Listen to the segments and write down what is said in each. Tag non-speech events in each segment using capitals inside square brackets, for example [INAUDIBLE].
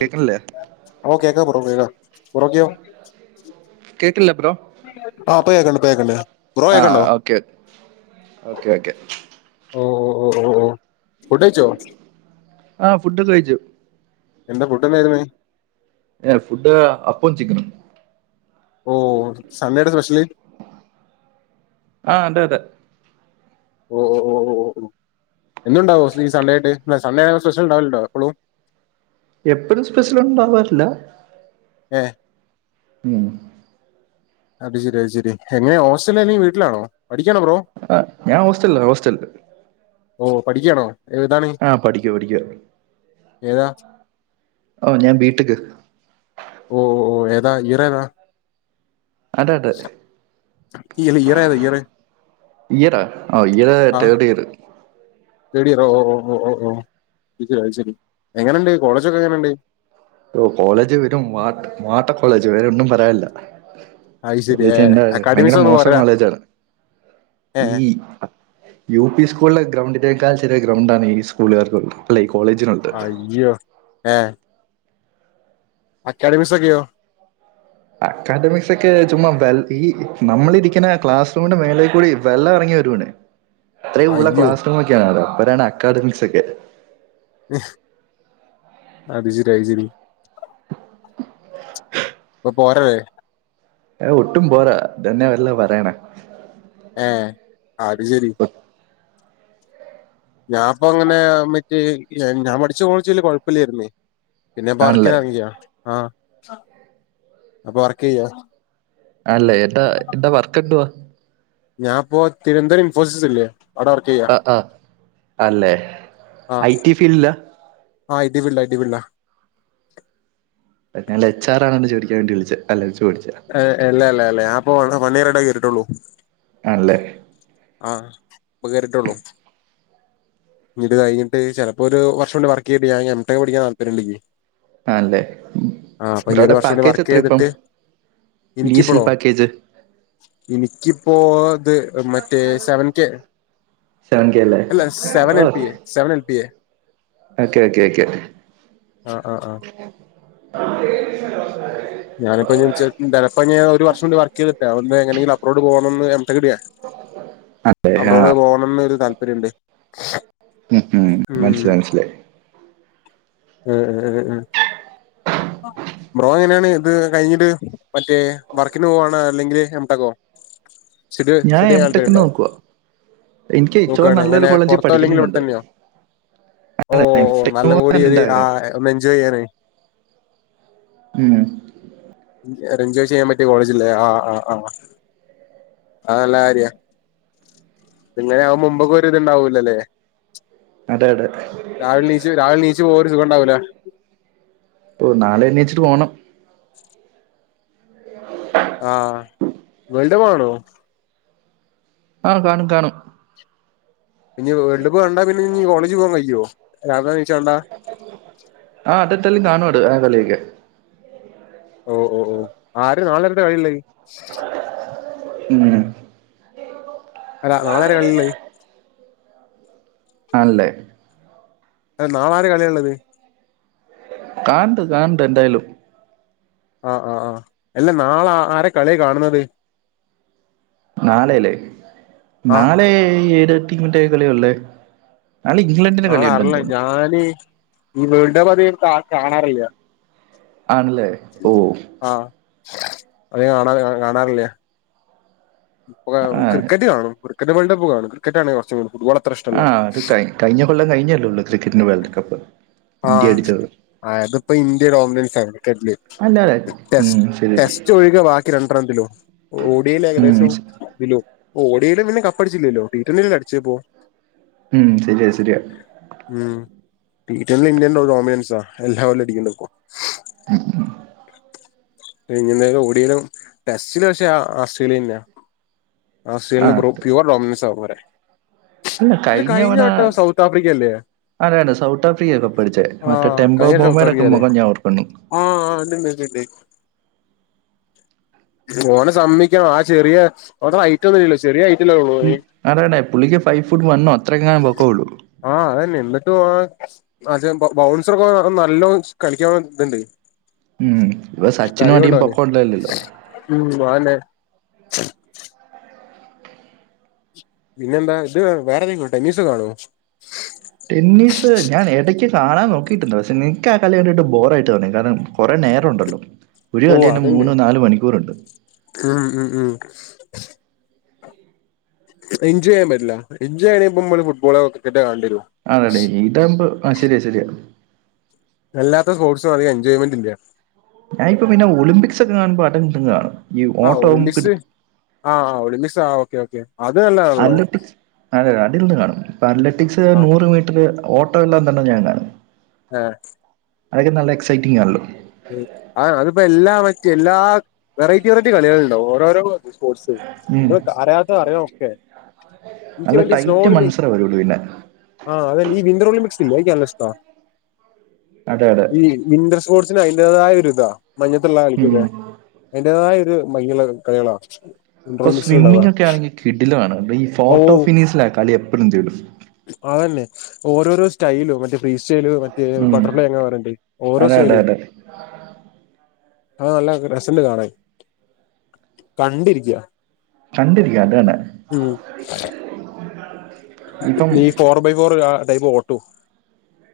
കേക്കണില്ലേ കേക്ക ബ്രോ കേക്ക ബ്രോക്കയോ കേട്ടില്ല ബ്രോ ആഹ് പ്പ കേക്കുന്നുണ്ട് പ്പ കേക്കുന്നുണ്ട് ബ്രോ ആ കേൾക്കുന്നുണ്ടോ ഓക്കെ ഓക്കെ ഓക്കെ ഓ ഓ ഓ ഓ ഫുഡ് കൈച്ചോ ആഹ് ഫുഡ്ക്കൊ കഴിച്ചു എന്താ ഫുഡ് എന്തായിരുന്നു. ഏഹ് ഫുഡ് അപ്പും ചിക്കനും ഓഹ സൺഡേയുടെ സ്പെഷ്യൽ ആഹ് അതെ അതെ ഓ ഓ ഓ ഓ എന്തുണ്ടാവുമോ ഈ സൺഡേ സൺഡേ ആ സ്പെഷ്യൽ ഉണ്ടാവില്ണ്ടോ എപ്പോളും എപ്പഴും സ്പെഷ്യൽ ഉണ്ടാവാറില്ല ഏഹ് ഉം അത് ശരി അത് ശരി എങ്ങനെ ഹോസ്റ്റലിൽ ആണോ വീട്ടിലാണോ പഠിക്കാണോ ബ്രോ ആ ഞാൻ ഹോസ്റ്റല് ഹോസ്റ്റലല് ഓഹ് പഠിക്കാണോ ഏതാണ്? ആ പഠിക്കുക പഠിക്കുക ഏതാ ഓ ഞാൻ ബി ടെക് ഓ ഓ ഓ ഏതാ ഇയറേതാ അതെ അതെ ഇല്ല ഇയർ ഏതാ ഇയർ ഇയറ ആഹ് ഇയർ ആ തേഡ് ഇയർ തേർഡ് ഇയർ ഓ ഓ ഓ അയ്ഷരി എങ്ങനെയണ്ട് കോളേജ് ഒക്കെ എങ്ങനെയുണ്ട്? കോളേജ് വരും വട്ട കോളേജ് വരെ ഒന്നും പറയാനില്ല അത് ശരി കൊളജ ഏ എണ്ട ഭയങ്കര അക്കാഡമിക്സ് ഒന്നും മോശം പോരാ കോളേജാണ് ഏ ഈ യു പി സ്കൂള ഗ്രൗണ്ടിനേക്കാൾ ചെറിയ ഗ്രൗണ്ടണ്ണ് ഈ സ്കൂള്കാർക്ക അല്ല ഈ കോളേജിനുള്ളത് അയ്യോ ഏ അക്കാഡമിക്സ് ഒക്കെയോ അക്കാഡമിക്സ് ഒക്കെ ചുമ്മാ വെ ഈ നമ്മളിരിക്കുന്ന ക്ലാസ് റൂമിന്റെ മേളേൽ കൂടി വെള്ളം ഇറങ്ങി വരൂണേ അത്രയും ഊള്ള അയ്യോ ക്ലാസ്റൂ ഒക്കെയാണ് അവിടെ അപ്പരാണ് അക്കാഡമിക്സ് ഒക്കെ അത്ശരി അയ്ശരി ബോർ ഏ ഒട്ടും പോരാ തന്നെ വല്ല പറയണ ഏ അത് ശരി ഒ- ഞാൻപ്പ അങ്ങനെ മറ്റേ ഞാൻ പഠിച്ച കോളേജ് വല്യ കുഴപ്പില്ലായിരുന്നേ പിന്നെ പർക്കിന ആണല്ലേ ഇറങ്ങിയാ ആഹ അപ്പ വർക്ക് ചെയ്യാ അല്ലേ എന്താ എന്താ വർക്ക് എന്തുവാ ഞാൻപ്പോ തിരുവനന്തപുരം ഇൻഫോസിസ് ഇല്ലേ അവിടെ വർക്ക് ചെയ്യാ ആഹ് ആഹ അല്ലെ ഐടി ഫീൽഡിലാ ആഹ് ഐടിഫീൽഡ് ഐടി ഫീൽഡാ ഞാ എച്ച്ആർ ആണ് ചോടിക്കാൻ വേണ്ട വിളിച്ചത് അല്ല ചോദിച്ചാ അല്ല അല്ലാ ഞാൻ ഇപ്പോ വൺ ഇയർടെ കയറിട്ടുള്ളൂ ആണല്ലേ ആഹ ഇപ്പ കേറിട്ടള്ളൂ ഇത് കഴിഞ്ഞട്ട് ചിലപ്പോ ഒരു വർഷ കൊണ്ട് വർക്ക് ചെയ്ട്ട് ഞാൻ എം ടെക് പഠിക്കാൻ താല്പര്യം ഉണ്ട് ആണല്ലേ ഉം. ആഹ് അപ്പൊ ഇനി ബ്രോയുടെ ഒരു വർഷം കൂടി പാക്കേജ് വർക്ക് എത്ര ഇപ്പം ചെയ്തിട്ട് ലീസിൽ എനിക്കിപ്പോളോ പാക്കേജ് എനിക്കിപ്പോ ഇത് മ സെവൻകേ സെവൻ കെ അല്ലേ അല്ല ഓ seven MPA seven MPA okay okay okay ആഹ ആഹ ആഹ [INAUDIBLE] ഞാനിപ്പനിച്ച ചെലപ്പം ഞാൻ ഒരു വർഷം കൂടി വർക്ക് ചെയ്തിട്ട അവിടുന്ന് എങ്ങനെങ്കില അപറോഡ് പോണണംന്ന് എം ടെക് എടുക്കാൻ അല്ലേ അബ്രോഡ് ആ പോണന്ന് ഒരു താല്പര്യണ്ട്. ഉം ഉം മനസ്സിലായി മനസ്സിലായി ഏഹ്ഹ് ബ്രോ എങ്ങനെയാണ് ഇത് കഴിഞ്ഞിട്ട് മറ്റേ വർക്കിന് പോവണോ അല്ലെങ്കില് എം ടെകോ വെച്ചടി ഞാൻ വെച്ചടി എം [UNINTELLIGIBLE] ടെക്കിന് നോക്കുക എനിക്ക് ഏറ്റവും നോക്കാണ് നല്ലൊരു എങ്ങനെ കോളേജിൽ പൊറത്തോ അല്ലെങ്കിൽ പഠിക്കുന്നുണ്ട് ഇവിടെത്തന്നെയോ? ഓ ഓ എം ഓ ടെക്കിന് നല്ല കൂടി പോകാനാണ് എന്റെ ആ ആഗ്രഹം ഒന്ന് എൻജോയ് ചെയ്യാനായി ഉം എൻജോയ് ചെയ്യാൻ പറ്റിയ കോളേജില്ലേ ആഹ് ആഹ് ആഹ് അത് നല്ല കാര്യ പിന്നെ ആ മുമ്പൊക്കെ ഒരു ഇത്ണ്ടാവൂലല്ലേ അതെ അതെ രാവിലെ നിച്ച് രാവില നീച്ചു പോവാ ഒരു സുഖം ഉണ്ടാവില്ലേ ഓ നാളെ എനിച്ചിട്ട് പോണം ആഹ വേൾഡ ആണോ ആഹ് കാണും കാണും ഇനി വേൾഡ് കപ്പ് കണ്ട പിന്നെ ഇനി കോളേജ് പോവാൻ കഴിവോ രാവിലെന്ന്നീച്ച് കണ്ടാ ആഹ അതത്തല്ലും കാണുട ആ കളിക്കെ ഓ ഓ ഓ ആര് നാളെ എന്താ കളി ഉള്ള ഉം അല്ല നളെരെള്ള ആണല്ലേ അഹ് നാളെ ആര് കളിയ ഉള്ളത് കണണ്ട് കണണ്ട് എന്തായാലും ആഹ് ആഹ് ആഹ് അല്ല നാളെ ആരെ കളിയ കാണുന്നത് നാലെല്ലേ ആഹ് നാലെ ഏഴ് തീമിറ്റ കളിയ അല്ലേ നാൾ ഇംഗ്ലണ്ടിന് കളിയുണ്ടെന്ന് തോന്നുന്നു ആല് ഈ വേൾഡ് കപ്പ് അത് കാണാറില്ല ആണല്ലേ ഓ ആഹ് അത് കാണാ കാണാറില്ലേ ആ ക്രിക്കറ്റ് കാണും ക്രിക്കറ്റ് വേൾഡ്പ്പ് കാണും ക്രിക്കറ്റാണ് ഫുട്ബോൾ അത്ര ഇഷ്ടല്ല ആഹ് അത് ക കഴിഞ്ഞ കൊല്ലം കഴിഞ്ഞല്ലേള്ളൂ ക്രിക്കറ്റിന് വേൾഡ് കപ്പ് ഇന്ത്യ ആഹ് അടിച്ചത് ആതിപ്പോ ഇന്ത്യൻ ഓമിനൻസ്ലറ്റ് അല്ല അല്ല ഉം ടെസ്റ്റ് ശരി ടെസ്റ്റ് ഒഴികെ ബാക്കി രണ്ടൊംതില്ലോ ഓഡിയോയില് ഉം ഏകദേശം ഓ ഒടിയയിലും പിന്നെ കപ്പടിച്ചില്ലല്ലോ ടീറ്റന്നൽ അടിച്ചപ്പോ ഉം ശരിയ ശരിയ ഉം ഇന്ത്യൻോമിനൻസാ എല്ലാവരുംടിക്കണ്ടക്കോ [INAUDIBLE] ഞ്ഞ എന്തായാലും ഓടിയാലും ടെസ്റ്റില് പക്ഷെ ആസ്ട്രേലിയല്ലാ ആ ആസ്ട്രലിന് പ്യോർ ഡോമിനോസ ആ പറേ അല്ല കഴിഞ്ഞവണ ആഫ്രിക്ക അല്ലേ അല്ല സൗത്ത് ആഫ്രിക്കയ ഒക്കെ പഠിച്ചേ മറ്റേ ആഹ് ടെമ്പോ കഴിഞ്ഞ വട്ടം സൗത്ത് ബോമേയുടൊക്കെ ആഫ്രിക്ക അല്ലേ മുഖം ഞാൻ ഓക്കണു ആഹ് ആഹ് അത്ണ്ട് ഓനെ സമ്മിക്കണം ആഹ് ചെറിയ ഓന ഐറ്റം ഒന്നും ഇല്ലോ ചെറിയ ഹൈറ്റല്ലേ ഉള്ളൂ ഉം ഓന് അതടാ പുുള്ളിക്ക് ഫൈവ് ഫുട്ട് വണ്ണോ അത്രങ്ങാൻ പൊക്കള്ളൂ ആഹ് അതെ നിന്നിട്ടു അതെ ബൗൺസർ ഒക്കെ നല്ലോ കളിക്ക ഇതുണ്ട് ഉം ഇപ്പൊ സച്ചിനും അടിയും കഴിവുണ്ട് ഓന് പൊക്കം ഉണ്ടല്ലല്ലോ ഉം അതന്നേ പിന്നെന്താ ഇത് വേറെ ഏതെങ്കിലും ടെനീസ് കാണോ ടെന്നീസ് ഞൻ ഇടയ്ക്ക് കാണാൻ നോക്കിട്ടുണ്ട് പക്ഷെ നിക്ക് ആഹ് കല് കേണ്ടിയിട്ട് ബോറ ആയിട്ട് തന്ന കാരണം കുറെ നേരം ഉണ്ടല്ലോ ഒരു ഓ കലിയന്നെ അതുണ്ട് മൂന്ന് നാലു മണിക്കൂർണ്ട് ഉം ഉം ഉം എൻജോയ് ചെയ്യാൻ പറ്റ്ല്ല എൻജോയ് ചെയണ്പമ്മള് ഫുട്ബോളോക്രിക്കറ്റോ കണ്ടിരും അതതെ ഈതാകുമ്പോ ആഹ് ശരിയ ശരിയ അല്ലാത്ത സ്പോട്സും അധിക എൻജോയ്മെന് ഇല്ല ഞാഇപ്പ പിന്നെ ഒളിമ്പിക്സ് ഒക്കെ കാണ്പോട്ടം കാണും ഈ ആഹ് ഓട്ടവും ഒളിമ്പിക്സ് പിടുത്തവും ആഹ് ആഹ് ഒളിമ്പിക്സ് ആഹ് ഓക്കെ ഓക്കെ അത് നല്ലതാണല്ലോ അത്ലറ്റിക്സ് അത് അടിൽന്ന് കാണും അത്ലറ്റിക്സ് ആ നൂറ് മീറ്റർ ഓ ട്ട എണ്ട ഞാ കാണും ആഹ് അതൊക്കെ നല്ല എക്സൈറ്റിംഗ് ആണല്ലോ ഉം ആഹ് അതിപ്പോ എല്ലാ മറ്റെ എല്ലാ വെറൈറ്റി വെറൈറ്റി കളികളുണ്ടോ ഓരോരോ സ്പോർട്സ് ഉം നമ്മ അറിയാതോ അറിയോ ഒക്കെ എനിക്ക് നല്ല തടൈറ്റ് മത്സര വരുള്ളു പിന്നെ ആഹ് അതെ ഈ വിന്ദർ ഒലിമ്പിക്സ് ക്കല്ലഷ്ടാ അതെ അതെ ഈ വിന്ദർ സ്പോർ അതിന്റേതായ ഒരു ഇതാ മഞ്ഞത്തുള്ള ഉം കളിക്കക്കെ അതിന്റേതായ ഒരു ഭയങ്കര വഴക്കാളികളാ ഇപ്പൊ സ്വിമ്മിംഗ ഒക്കെ ആണെങ്കിൽ കിടിലാണ് ഈ ഓ ഫോട്ടോ ഫിനീഷില കളി എപ്പോഴും തേടും അതന്നെ ഓരോരോ സ്റ്റൈലും മറ്റേ ഫ്രീ സ്റ്റൈല് മറ്റ ഉം ബട്ടർഫ്ലൈ എങ്ങാ വരണ്ടേ ഓരോ അതെ അതെ സെലും അതെ ആഹ് നല്ല രസണ്ട് കാണാൻ കണ്ടിരിക്കും കണ്ടിരിക്ക അതനെ [UNINTELLIGIBLE] ഇനി four by four ah time ഓട്ടോ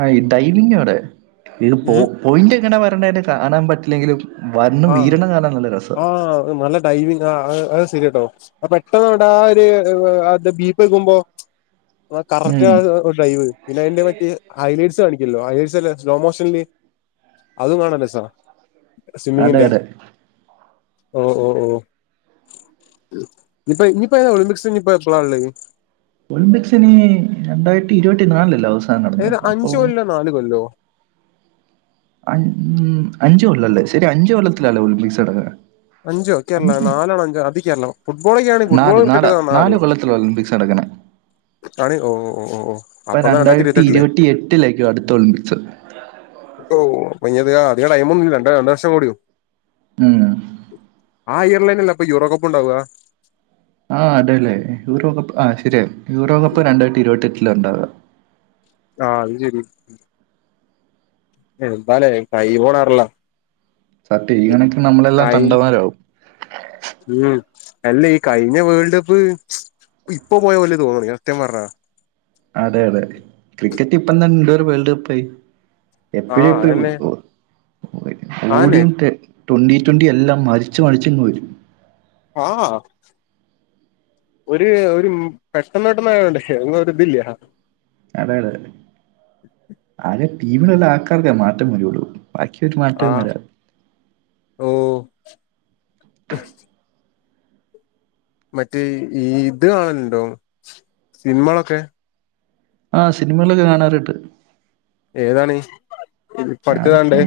ആഹ് ഈ ഡൈവിങ്ങാണ് ഇത് പോ ഉം പോയിന്റ് എങ്ങനാ വരണ്ടെ കാണാൻ പറ്റില്ലെങ്കിലും വന്ന് വീഴണ കാണാൻ നല്ല രസാ ആഹ് [UNINTELLIGIBLE] ടൈമിങ് ആഹ് അത് ശെരിയ കേട്ടോ അപ്പൊ പെട്ടന്ന് നമ്മടെ ആഹ് ഒരു ആഹ് ബീപ്പ് കേക്കുമ്പോ ആഹ് കറക്റ്റ് ഉം ഡ്രൈവ് പിന്നെ അതിന്റെ പറ്റി ഹൈ ലൈറ്റ്സ് കാണിക്കല്ലോ ഹൈ ലൈറ്റ്സ് അല്ല സ്ലോ മോഷൻലി അതും കാണല്ലേ രസാ അതെ സ്വിമ്മിങ്ങിന്റെ അതെ ഓഹ് ഓഹ് ഓഹ് ഇപ്പ ഇനിപ്പതാ ഒളിമ്പിക്സ് ഇനിപ്പ എപ്പള ഇള്ളത് ഒളിമ്പിക്സ് ഇനി രണ്ടായിരത്തി ഇരുപത്തി നാലിലല്ലോ ഏത് അഞ്ച് കൊല്ലോ നാല് കൊല്ലോ അഞ്ച് കൊല്ലം അല്ലേ ശരി അഞ്ച് കൊല്ലത്തിലാല്ലേ ഒളിമ്പിക്സ് നടക്കുന്നേ അഞ്ചോ കേരള നാലാണ് അഞ്ചോ അതി കേരള ഫുട്ബോളൊക്കെയണെങ്ക ഫുട്ബോൾ നാല് നാല് നാല് ക്രിക്കറ്റ് [UNINTELLIGIBLE] കൊല്ലത്തില [UNINTELLIGIBLE] ആണ് ഓ ഓ ഓ ഓ ഇപ്പൊ അപ്പൊന്നാ രണ്ടായിരത്തി ഇരുപത്തെട്ടില് ഇരുപത്തി എട്ടിലേക്കോ അടുത്ത ഒളിമ്പിക്സ് [INAUDIBLE] ഓഹ് ഇനിത് അധിക ടൈം ഒന്നുമില്ല രണ്ട് രണ്ട വർഷം കൂടി ഉം ആ ഇയർല്ന്നെ അല്ലേ അപ്പ യൂറോകപ്പ് ഉണ്ടാവുക ആഹ് അതേല്ലെ യൂറോകപ്പ് ആ ശരിയ യൂറോകപ്പ് രണ്ടായിരത്തി ഇരുപത്തി എട്ടിലാ ഉണ്ടാവുക ആഹ് അത് ശരി എന്താലേ ടൈം പോണാറില്ല ടി ഈ കണക്കി നമ്മളെല്ലാം കൈ തണ്ടമാരാവും ഉം അല്ല ഈ കഴിഞ്ഞ വേൾഡ് കപ്പ് ഇപ്പൊ പോയ പോലെ തോന്നുന്നു സത്യം പറഞ്ഞാ അതെ അതെ ക്രിക്കറ്റ് ഇപ്പം തന്നെ ഒരു വേൾഡ് കപ്പായി ആ എപ്പഴും എപ്പഴും അതന്നെ ആന്നെ ഓടിയും ട്വന്റി ട്വന്റി എല്ലാം മറിച്ച് മറിച്ച് ഇങ്ങ് വരും ആഹ് ഒരു ഒരു പെട്ടെന്ന് പെട്ടെന്ന് ഒരു ഇതില്യാ അതാണ് ആദ്യം ടീമിലുള്ള ആൾക്കാർക്കേ മാറ്റം വരുള്ളൂ ബാക്കി ഒരു മാറ്റവും വരാ ഓഹ് മറ്റേ ഈ ഇത് കാണലുണ്ടോ സിനിമാ ആഹ് സിനിമകളൊക്കെ കാണാറിണ്ട് ഏതാണ് പഠിച്ചതാണ്ട് ഞാനിപ്പം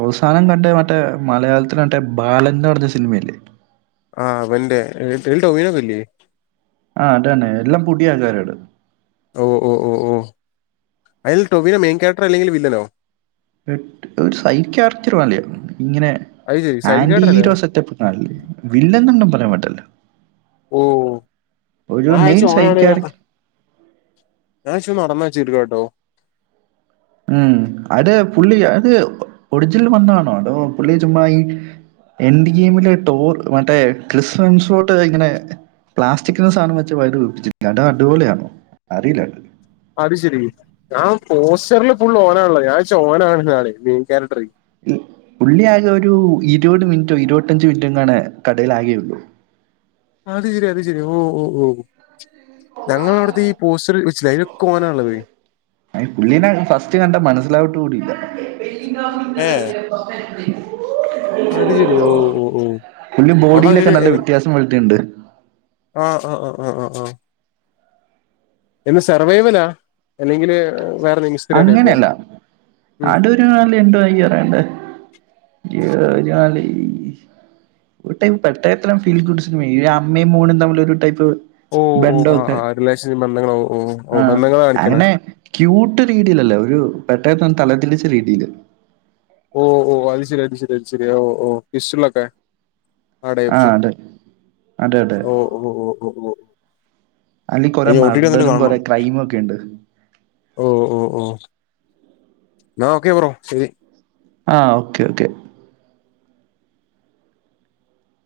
അവസാനം കണ്ട മറ്റേ മലയാളത്തിലെ മറ്റേ ബാലൻന്ന് പറഞ്ഞ സിനിമയില്ലേ ആഹ് അവൻ്റെ [UNINTELLIGIBLE] ടോവിനോ ഇല്ലേ ആഹ് അതന്നെ എല്ലാം പൊടി ആൾക്കാരാണ് ഓഹ് ഓഹ് ഓഹ് ഓഹ് അതിൽ ടൊവിനൊ മെയിൻ ക്യാരക്ടർ അല്ലെങ്കിൽ വില്ലനോ ഒരു സൈക്യാട്രി മാതിരി ഇങ്ങനെ അത് ശരി സൈഡ് ആന്റി ക്യാരക്ടർ അല്ലേ ഹീറോസ് സെറ്റപ്പ് ല്ലേ വില്ലൻ എന്നൊന്നും പറയാൻ പറ്റില്ല ഓഹ് [UNINTELLIGIBLE] ഒരു ഞഴച്ച മെയിൻ സൈഡ് ഓനാണ് ക്യാരക്ടർ ഞാ നടന്നാ ചീരുക്ക കേട്ടോ ഉം അത് പുള്ളി അത് ഒഡജിൽ വന്നാണോ അതോ പുള്ളി ചുമ്മ ഈ എൻ ഗെയിമില് ടോർ മറ്റേ ക്രിസ്ംസോട്ട് ഇങ്ങനെ പ്ലാസ്റ്റിക്കക്സാധനം വെച്ച് വൈ [UNINTELLIGIBLE] അത് അടിപൊളിയാണോ അറിയില്ല അത് ശെരി ഞാൻ പോസ്റ്ററിൽ ഫുൾ ഓനാണല്ല ഞാഴ്ച്ച ഓന ആണ് നാളെ മെയിൻ ക്യാരക്ടർ പുള്ളിയാകെ ഒരു ഇരുപത് മിനിറ്റോ ഇരുപത്തഞ്ച മിനിറ്റോങ്ങണ കടൽ ആകേയുള്ളൂ അത് ശെരി അത് ശരി ഓ ഓ ഓ ഞങ്ങ അവിടുത്തെ ഈ പോസ്റ്ററി വെച്ചില്ല അയിൽ കോനള്ളത് അഹ് പുള്ളീനെ ഫസ്റ്റ് കണ്ട മനസിലാവട്ട് കൂടില്ല [INAUDIBLE] ഏ അത് ശരി ഓ ഓ ഓ പുല്ല അപ്പൊ ബോഡിയിലൊക്കെ അങ്ങനെ നല്ല വ്യത്യാസം വലട്ടുണ്ട് ആഹ് ആഹ് ആഹ് സർവൈവലാ അല്ലെങ്കില് വേറെ ന്തെങ്കി അങ്ങനെയല്ല അടു ലി എണ്ടോ അറിയണ്ടേ ഈ ജാലി ഒരു ടൈപ്പ് പട്ട എത്ര ഫീൽ ഗുഡ്ിന ഈ അമ്മയും മൂണും തമ്മിൽ ഒരു ടൈപ്പ് ഓ ഓ ആ ബന്ധമൊക്കെ ആ അ ഒരു റിലേഷൻ ബന്ധങ്ങ ൾഓ ഓ ഓ ആ ബന്ധങ്ങളെ കാണിക്കണേ അങ്ങനെ ക്യൂട്ട് രീഡീൽല്ലേ ഒരു പെട്ടെന്ന് തലത്തിളിച്ച രീഡീയില് ഓ ഓ അത് ശരി അടി ശരി അ ശരി ഓ ഓ പിസ്ലൊക്കെ ആ പടയച്ച അതെ അതെ അതെ ഓ ഓ ഓ ഓ ഓ ഓ അതില് കുറെേ അയ്യോ ഒ ടി ടി വന്നിട്ട് മർഡറും കൊറെ കാണണം ക്രൈമും ഒക്കെണ്ട് ഓ ഓ ഓ നാ ഓക്കെ ബ്രോ ശരി ആഹ് ഓക്കേ ഓക്കെ